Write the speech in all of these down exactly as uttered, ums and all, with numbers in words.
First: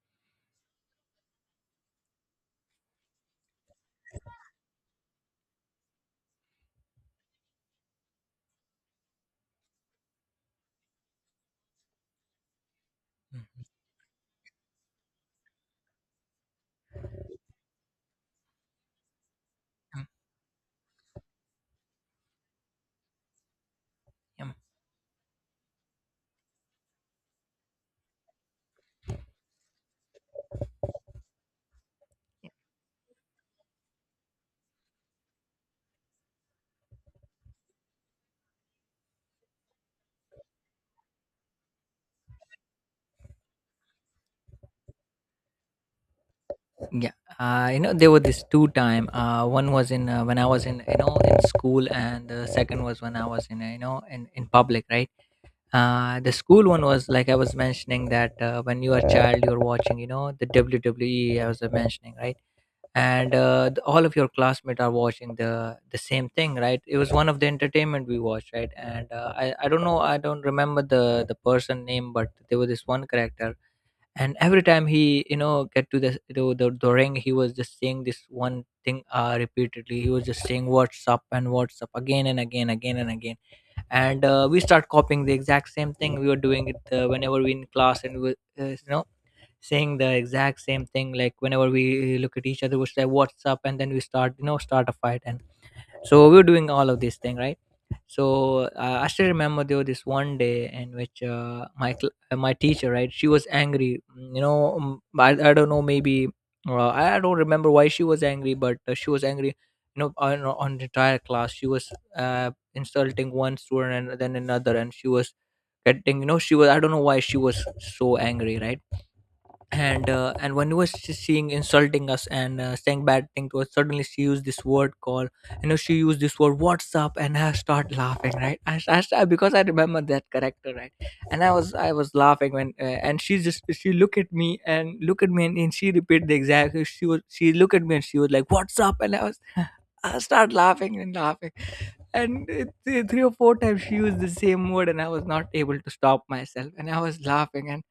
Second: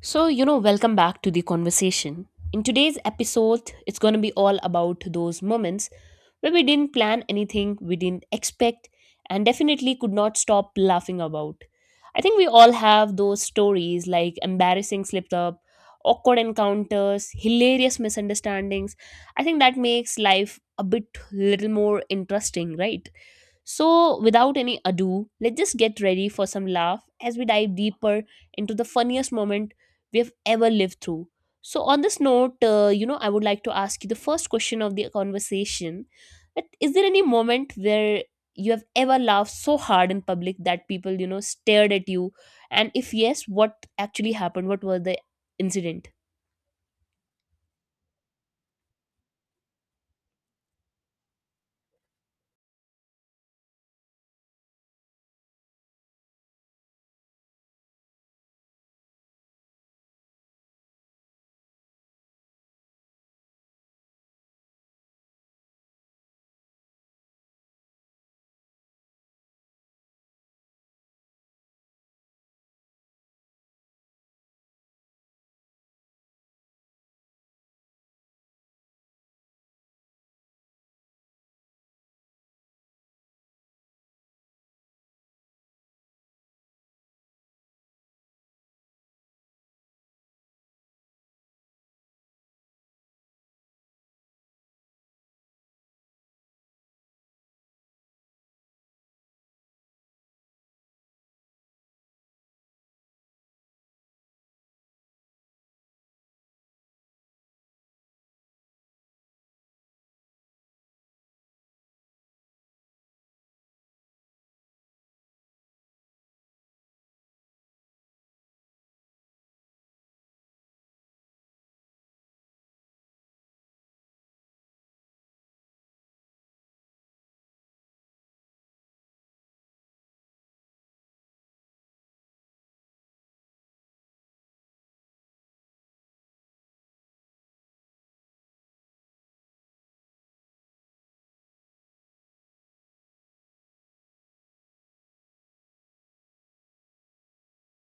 So, you know, welcome back to the conversation. In today's episode, it's going to be all about those moments where we didn't plan anything, we didn't expect, and definitely could not stop laughing about. I think we all have those Mm, stories like embarrassing slipped up, awkward encounters, hilarious misunderstandings. I think that mm, makes life a bit little more interesting, right? So, yum. without any ado, let's just get ready for some laugh as we dive deeper into the funniest moment we have ever lived through. So, on this note, uh, you know, I would like to ask you the first question of the conversation. That is there any moment where you have ever laughed so hard in public that people, you know, stared at you? And if yes, what actually happened? What was the incident? Yeah, uh, you know there were these two time. Uh, one was in uh, when I was in you know in school, and the second was when I was in uh, you know in in public, right? Uh, the school one was like I was mentioning that uh, when you are a child, you're watching you know the W W E. I was uh, mentioning, right, and uh, the, all of your classmates are watching the the same thing, right? It was one of the entertainment we watched, right? And uh, I I don't know, I don't remember the the person name, but there was this one character, and every time he you know get to the the, the, the ring, he was just saying this one thing uh, repeatedly. He was just saying what's up and what's up, again and again, again and again And uh, we start copying the exact same thing. We were doing it uh, whenever we in class, and we were, uh, you know saying the exact same thing, like whenever we look at each other, we say what's up, and then we start you know start a fight. And so we were doing all of this thing, right. So uh, I still remember there was this one day in which uh, my cl- uh, my teacher, right, she was angry. mm, you know um, i, I don't know, maybe uh, i I don't remember why she was angry, but uh, she was angry, you know, on, on the entire class. She was uh, insulting one student and then another, and she was getting, you know, she was, I don't know why she was so angry, right. And uh, and when he was she- seeing insulting us and uh, saying bad thing to us, suddenly she used this word called, you know, she used this word what's up, and I start laughing, right. I, s- I s- because I remember that character, right. And i was I was laughing when uh, and she just she look at me and look at me, and, and she repeat the exact she was she look at me and she was like what's up, and I was I start laughing and laughing, and it, it- three or four times she used the same word, and I was not able to stop myself, and I was laughing,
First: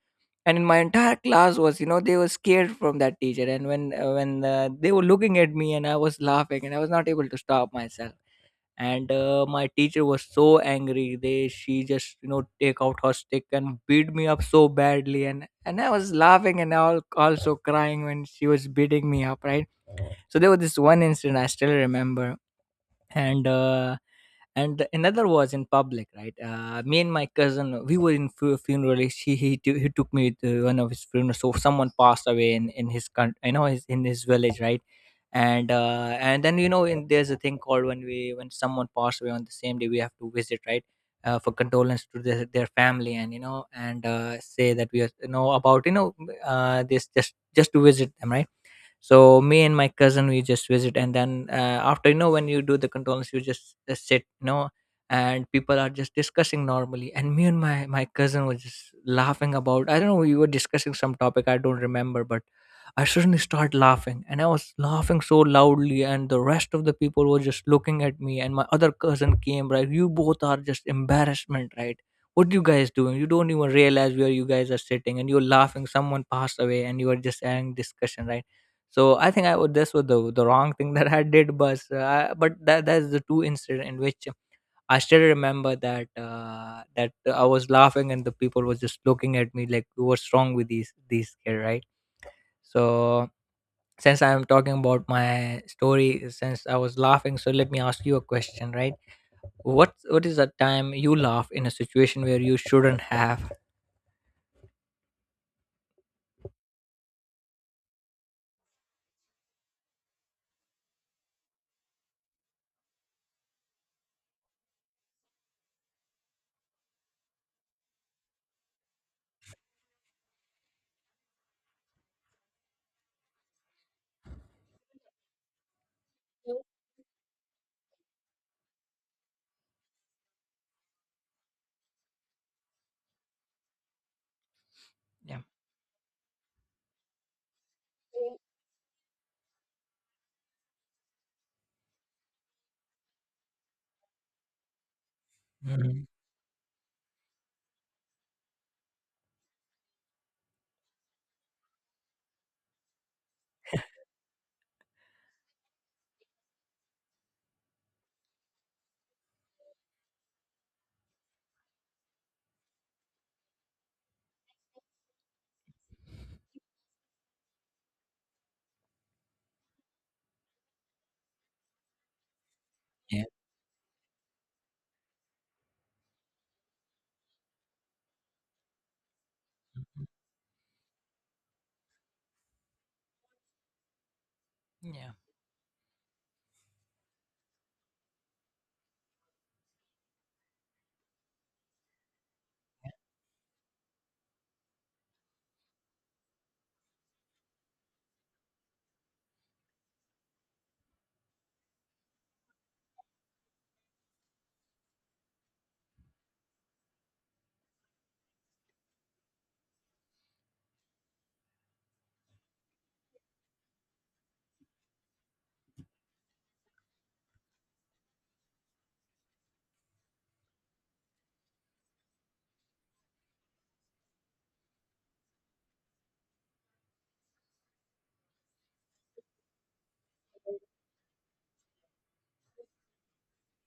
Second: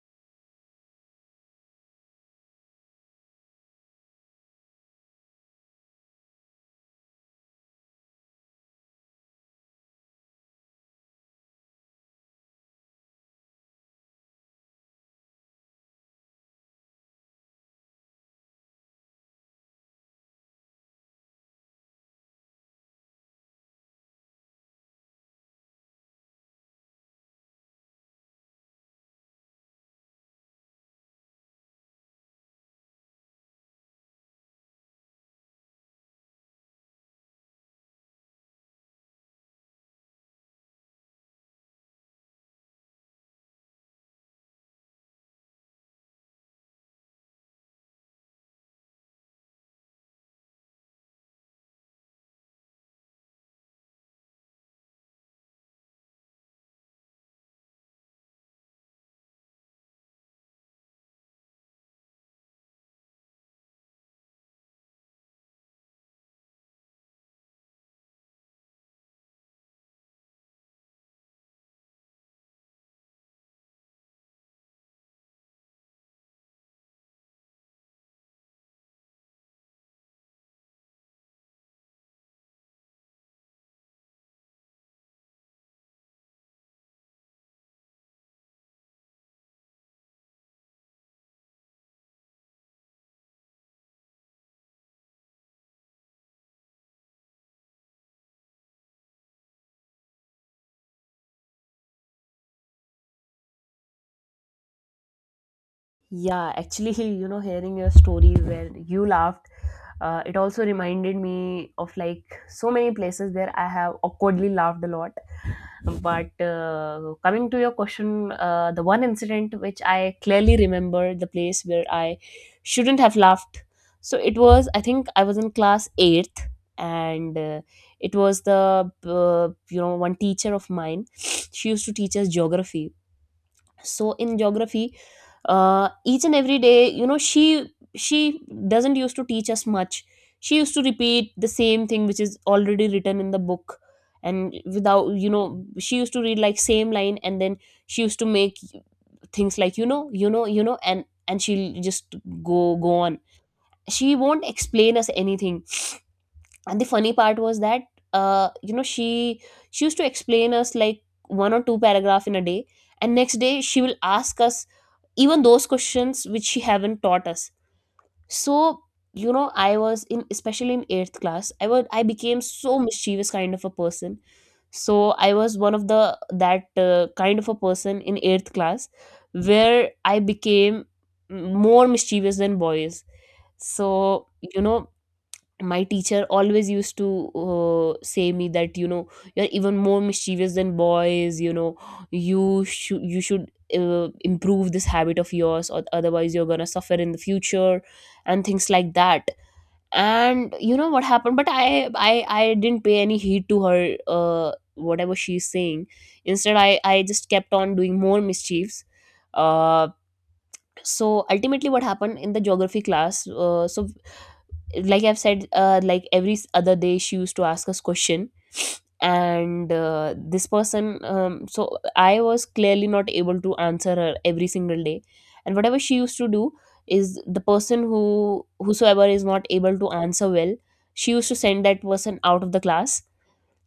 and in my entire class was, you know, they were scared from that teacher. And when uh, when uh, they were looking at me and I was laughing and I was not able to stop myself, and uh, my teacher was so angry they she just, you know, take out her stick and beat me up so badly. And and I was laughing and all also crying when she was beating me up, right. So there was this one incident I still remember. and uh, and another was in public, right. Uh, me and my cousin we were in fu- funeral. He he, t- he took me to one of his funerals. So someone passed away in in his country, you know, his, in his village, right. And uh, and then, you know, in, there's a thing called when we when someone passed away on the same day, we have to visit, right, uh, for condolence to their, their family, and you know, and uh, say that we are, you know, about, you know, uh, this just just to visit them, right. So me and my cousin we just visit, and then uh, after, you know, when you do the controls, you just uh, sit, you know, and people are just discussing normally, and me and my my cousin was just laughing about, I don't know, we were discussing some topic I don't remember, but I suddenly started laughing and I was laughing so loudly, and the rest of the people were just looking at me, and my other cousin came, right, you both are just embarrassment, right. What are you guys doing? You don't even realize where you guys are sitting, and you're laughing. Someone passed away and you are just having discussion, right. So I think I would this was the, the wrong thing that I did, but uh, but that that's the two incident in which I still remember that uh, that I was laughing and the people were just looking at me like, what's wrong with these these kid, right. So since I'm talking about my story, since I was laughing, so let me ask you a question, right. What what is a time you laugh in a situation where you shouldn't have? Yeah, actually, you know, hearing your story where you laughed, uh, it also reminded me of like so many places where I have awkwardly laughed a lot. But uh, coming to your question, uh, the one incident which I clearly remember, the place where I shouldn't have laughed. So it was, I think I was in class eighth, and uh, it was the, uh, you know, one teacher of mine. She used to teach us geography, so in geography, Yeah. uh, each and every day, you know she she doesn't used to teach us much. She used to repeat the same thing which is already written in the book. And without you know she Mhm. used to read like same line, and then she used to make things like, you know you know you know and and she'll just go go on. She won't explain us anything. And the funny part was that, uh you know she she used to explain us like one or two paragraph in a day, and next day she will ask us even those questions which she haven't taught us. So, you know I was in, especially in eighth class, i was I became so Yeah. mischievous kind of a person. So I was one of the, that uh, kind of a person in eighth class where Mhm. I became m- more mischievous than boys. So, you know Yeah. my teacher always used to, uh, say me that, you know you're even more mischievous than boys. you know you should you should uh, improve this habit of yours, or otherwise you're gonna suffer in the future, and things like that. And you know what happened, but i i i didn't pay any heed to her, uh, whatever she's saying. Instead, i i just kept on doing more mischiefs. uh, so ultimately what happened in the geography class, uh, so like I've said, uh, like every s- other day, she used to ask us question. And uh, this person, um, so I was clearly not able to answer her every single day. And whatever she used to do is, the person who whosoever is not able to answer well, she used to send that person out of the class.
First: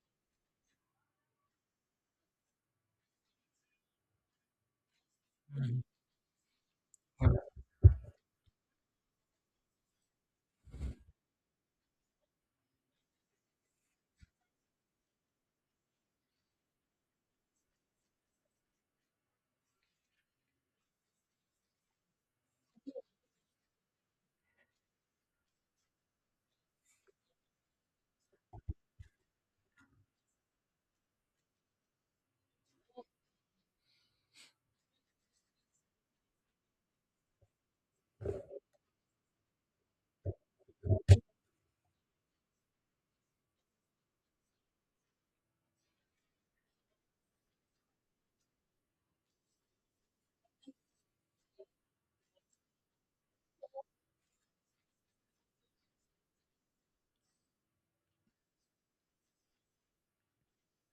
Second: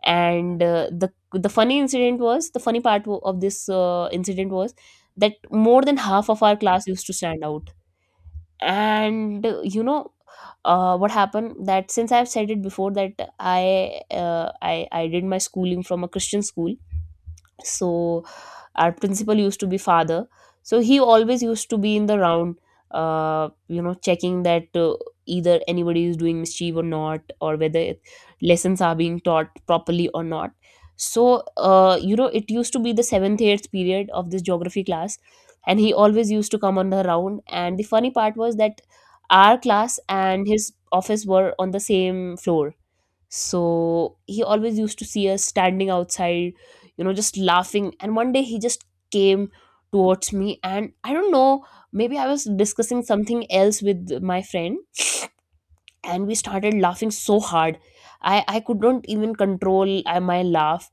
And uh, the the funny incident was, the funny part wo- of this uh, incident was, that more Mhm. than half of our class used to stand out. And uh, you know uh, what happened that, since I've said it before that, i uh, i i did my schooling from a Christian school. So our principal used to be father. So he always used to be in the round, uh, you know checking that, uh, either anybody is doing mischief or not, or whether it- lessons are being taught properly or not. So, uh, you know it used to be the seventh eighth period of this geography class, and he always used to come on the round. And the funny part was that our class and his office were on the same floor. So he always used to see us standing outside, you know, just laughing. And one day he just came towards me, and I don't know, maybe I was discussing something else with my friend, and we started laughing so hard. I, I could not even control uh, my laugh.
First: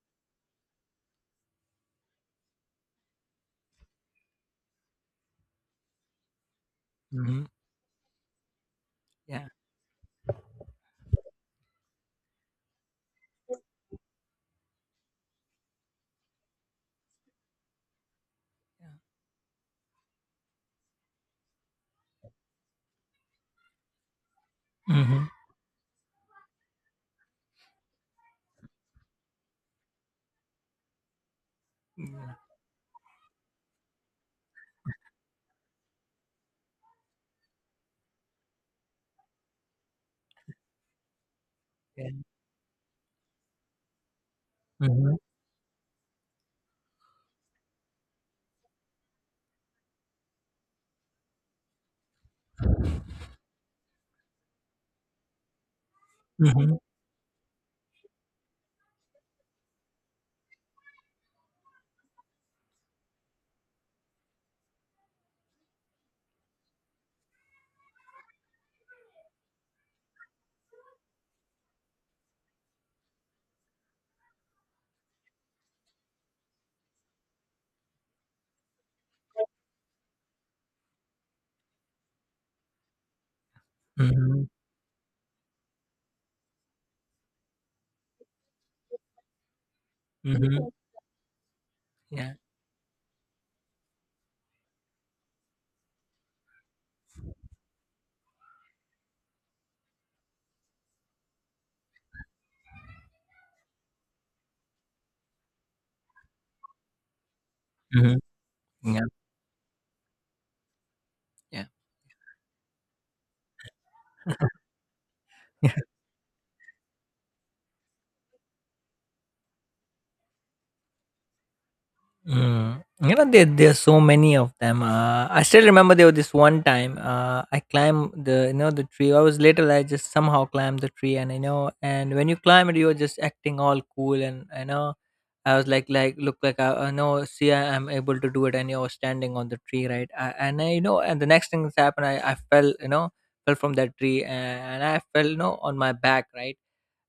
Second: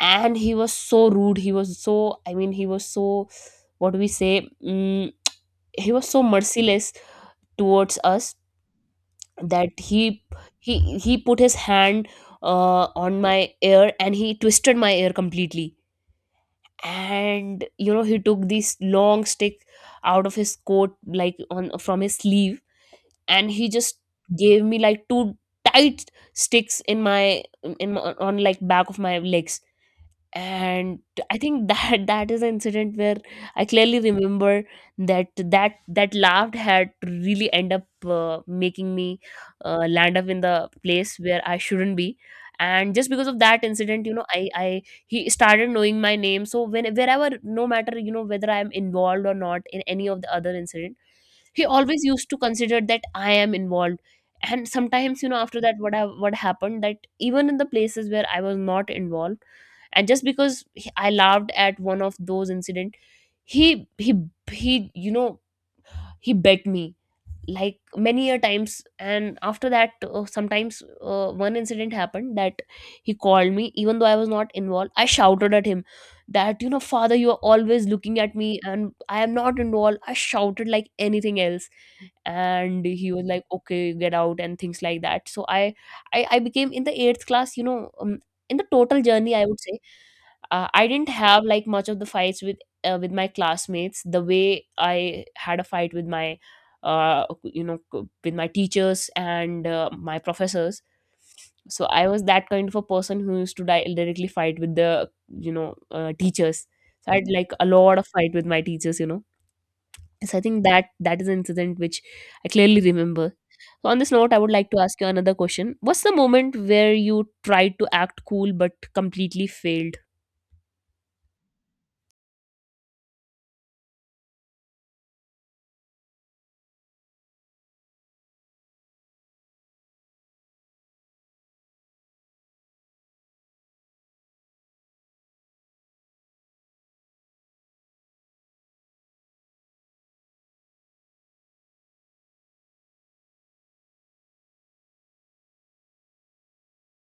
And he was so rude. He was so, I mean, he was so, what do we say? Mm, he was so merciless Mhm. towards us, Yeah. that he he he put his hand uh, on my ear, and he twisted my ear completely. And you know he took this long stick out of his coat, like on from his sleeve, and he just gave me like Mm-hmm. Yeah. two tight sticks in my, in my, on like back of my legs. And I think that that Mhm. is an incident where I clearly remember, that that that laugh had really end up, uh, making me uh, land up in the place where I shouldn't Yeah. be. And just because of that incident, you know I I Mhm, he started knowing my name. So when, wherever, no matter, you know whether I am involved or not in any of the other incident, he always used to consider that I am involved. And sometimes, you know after that, what I, what mhm, happened that, even in the places where I was not involved, and just because he- I laughed at one of those incident, he he he you know he begged me like many a times. And after that, uh, sometimes, uh, one incident happened that he called me even though I was not involved. I shouted at him, that, you know father, you are always looking at me and I am not involved. I shouted like anything else. And he was like, okay, get out, mhm, and things like that. So i i, I became, in the eighth class, you know um, in the total journey I would say, uh, mhm, I didn't have like much of the yeah, fights with, uh, with my classmates, the way I had a fight with my, uh, you know co- with my teachers and, uh, my professors. So I was that kind of a person who used to di- directly fight with the, you know uh, teachers. So I had like a lot of mhm, fight with my teachers, you yeah, know so I think that that is an incident which I clearly remember. So on this note, I would like to ask you another yeah. question. What's the moment where you tried to act cool but completely failed? Mm, you know, there there's so many of them. Uh, I still remember there was this one time. Uh, I climbed the, you know, the tree. I was little. I just somehow climbed the tree, and you know, and when you climb it, you're just acting all cool, and you know, I was like, like, look, like I, I know, see, I am able to do it, and you're standing on the tree, right? I, and I, you know, and the next thing that's happened, I, I fell, you know, fell from that tree, and, and I fell, you know, on my back, right?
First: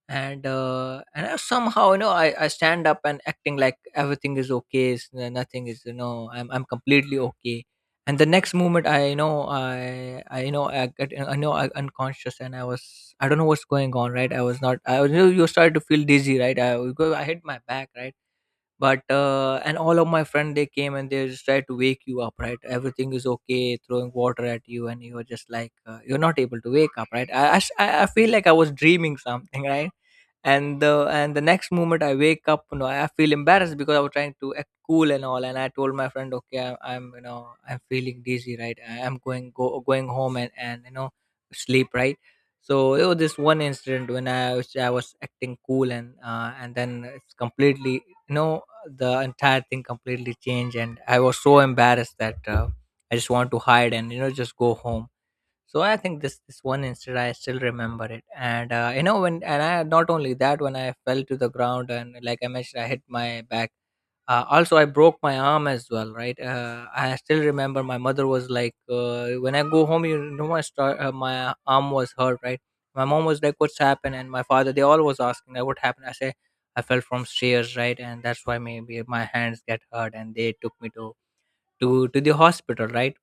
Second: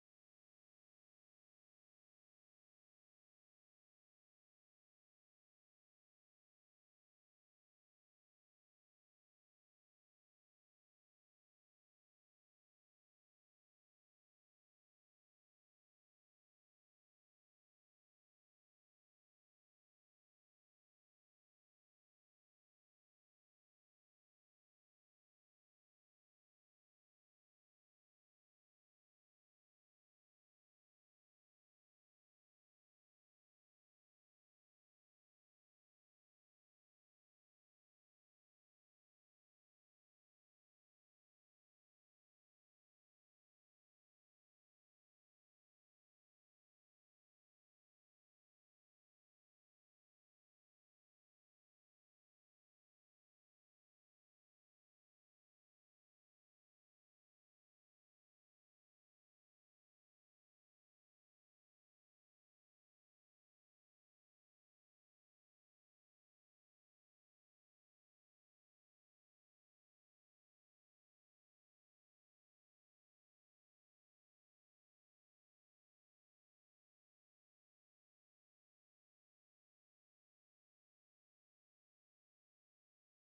and uh, And I somehow, you know, I, I stand up and acting like everything is okay. S- n- nothing is, you know, I'm, I'm completely okay. And the next moment I you know I I you know I get I know I unconscious, and I was, I don't know what's going on, right. I was not, I was, you know, you started to feel dizzy, right. I Because I hit my back, right. But uh, and all of my friend they came and they just tried to wake you up, right, everything is okay, throwing water at you, and you are just like, uh, you're not able to wake up, right. I, I s- I- I feel like I was dreaming something right. And the and the next moment I wake up, you know, I feel embarrassed because I was trying to act cool and all, and I told my friend, okay, i'm, I'm, you know, I'm feeling dizzy, right. I- I'm going go going home and and you know sleep, right. So it was this one incident when I was, I was acting cool, and uh, and then it's completely, you know, the entire thing completely changed, and I was so embarrassed that uh, I just want to hide, and you know, just go home. So I think this, this one incident I still remember it, and uh, you know, when and I not only that, when I fell to the ground and like I mentioned, I hit my back, uh, also I broke my arm as well, right. uh, I still remember my mother was like, uh, when I go home, you know, my star, uh, my arm was hurt, right. My mom was like, what's happened? And my father they all was asking like, what happened? I say I fell from stairs, right, and that's why maybe my hands get hurt, and they took me to to to the hospital, right.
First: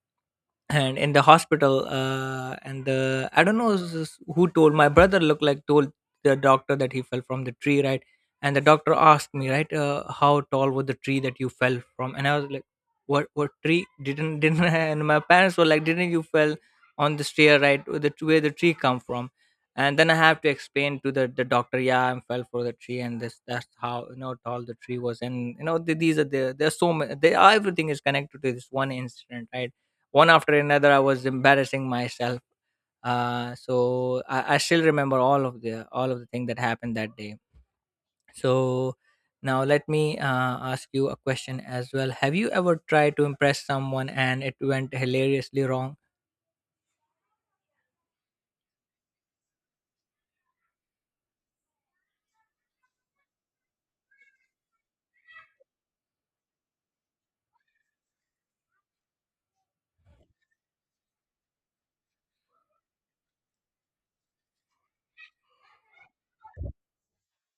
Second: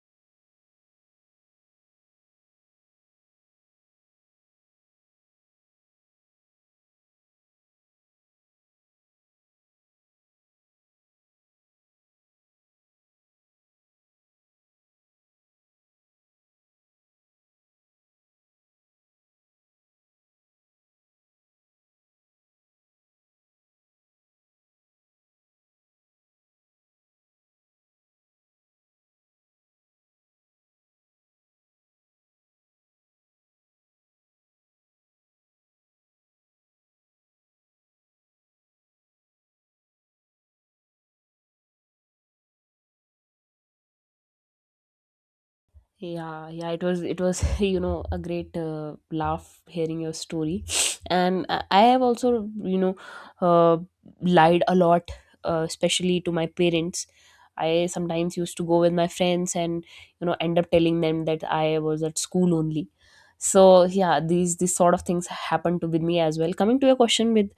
And in the hospital, uh, and the I don't know s- s- who told my brother looked like told the doctor that he fell from the tree, right. And the doctor asked me, right, uh, how tall was the tree that you fell from? And I was like, what what tree? didn't didn't I? And my parents were like, didn't you fell on the stair, right, where the where the tree come from? And then I have to explain to the, the doctor, yeah I fell for the tree, and this that's how, you know, tall the tree was. And you know, th- these are the there's so many they are, everything is connected to this one incident, right. One after another, I was embarrassing myself. Uh, so I, I still remember all of the all of the thing that happened that day. So now let me uh, ask you a question as well. Have you ever tried to impress someone and it went hilariously wrong? Yeah, yeah, it was it was you know a great uh, laugh hearing your story, and I I have also, you know uh, lied a lot, uh, especially to my parents. I sometimes used to go with my friends and you know end up telling them that I was at school only. So yeah, these these sort of things happened to with me as well. Coming to your question, with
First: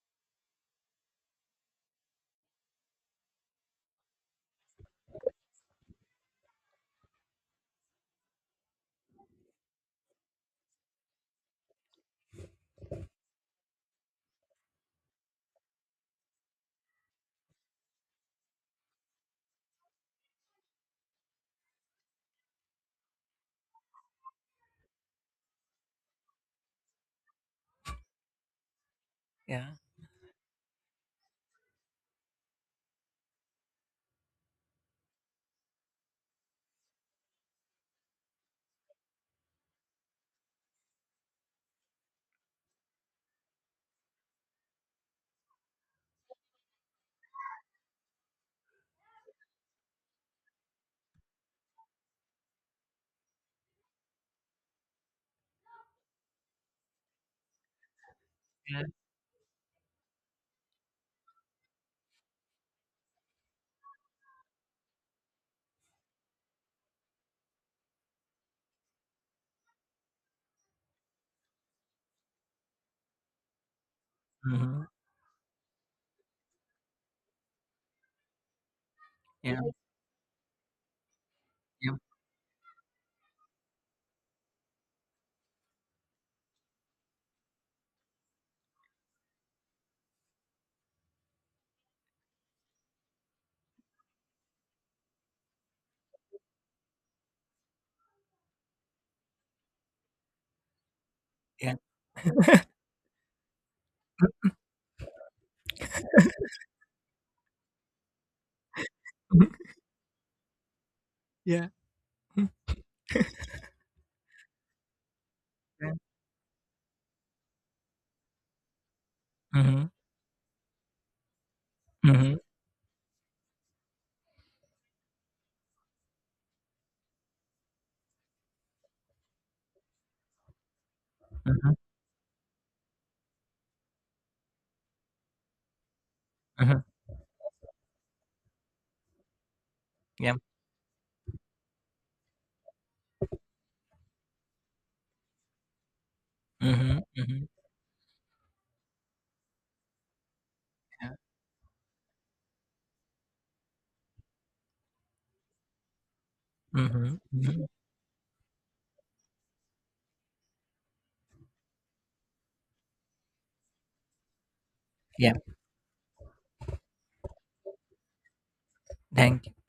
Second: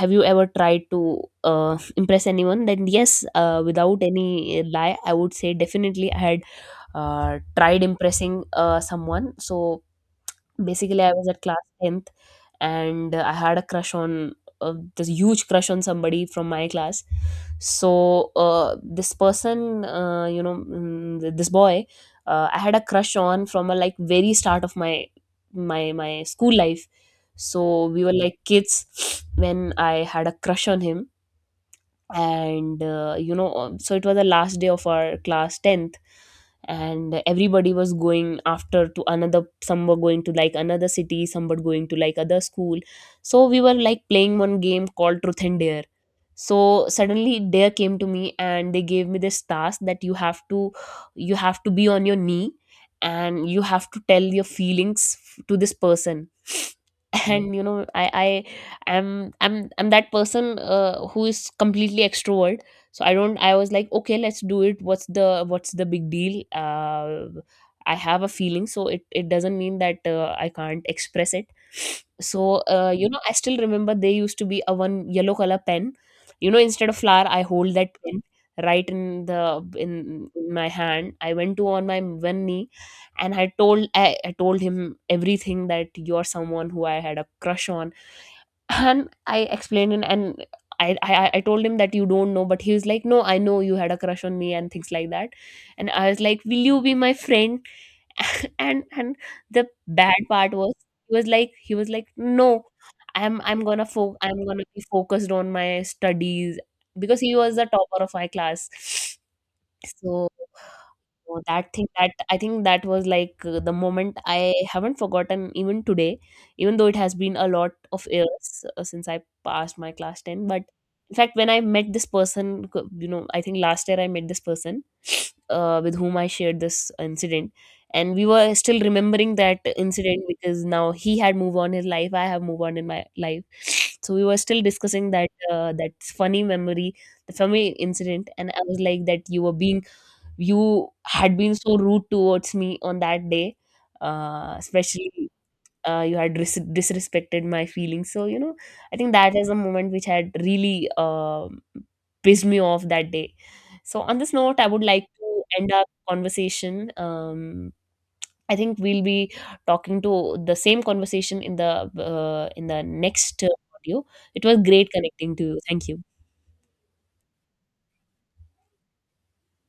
have you ever tried to uh, impress anyone? Then yes, uh, without any lie, I would say definitely I had uh, tried impressing uh, someone. So basically, I was at class tenth, and I had a crush on, uh, this huge crush on somebody from my class. So uh, this person, uh, you know, mm, th- this boy, uh, I had a crush on from a like very start of my my my school life. So we were like kids when Yeah. I had a crush on him, and uh, you know um, so it was the last day of our class tenth. And everybody was going after to another, some were going to like another city, some were going to like other school. So we were like playing one game called truth and dare. So suddenly dare came to me, and they gave me this task, that you have to you have to be on your knee, and you have to tell your feelings f- to this person. And, you know I I Yeah. am I'm I'm that person, uh, who is completely extrovert. So I don't I was like, okay, let's do it. What's the what's the big deal? uh, I have a feeling, so it, it doesn't mean that uh, I can't express it. So, uh, you know I still remember there used to be a Hmm. one yellow color pen. You know instead of flower, I hold that pen right in Yeah. the in, in my hand. I went to on Yeah. my one knee, and i told I, I told him everything, that you're someone who I had a crush on, and I explained, and and I, I I I told him that you don't know, but he was like, no, I know you had a crush on me and things like that. And I was like, will you be my friend? and and the bad part was, he was like he Yeah. was like no, I'm I'm gonna fo- I'm gonna be focused on my studies, because he was the topper of my class. So, so Yeah. that thing, that I Mm-hmm. think that was like, uh, the moment I haven't forgotten even today, even though it has been a lot of years, uh, since I passed Mm-hmm. my class ten. But in fact, when I met this Mm-hmm. person, c- you know, I think last year I met this person, uh, with whom I shared this incident. And we were still remembering that incident, because now he had moved on his life, I have moved on in my life. So we were still discussing, that uh, that funny Mm-hmm. memory, the funny incident, and I was like, that you were being Yeah. you had been so rude towards me on that day, uh, especially, uh, you had dis- Mm-hmm. disrespected Mm-hmm. my feelings. So, you know, I think that is a moment which had really Yeah. um pissed me off that day. So, on this note, I would like to end our conversation. Hmm. Um, I think we'll be talking to the same conversation in the uh, in the next uh, audio. It was great Yeah. connecting to you. Thank you. Thank you.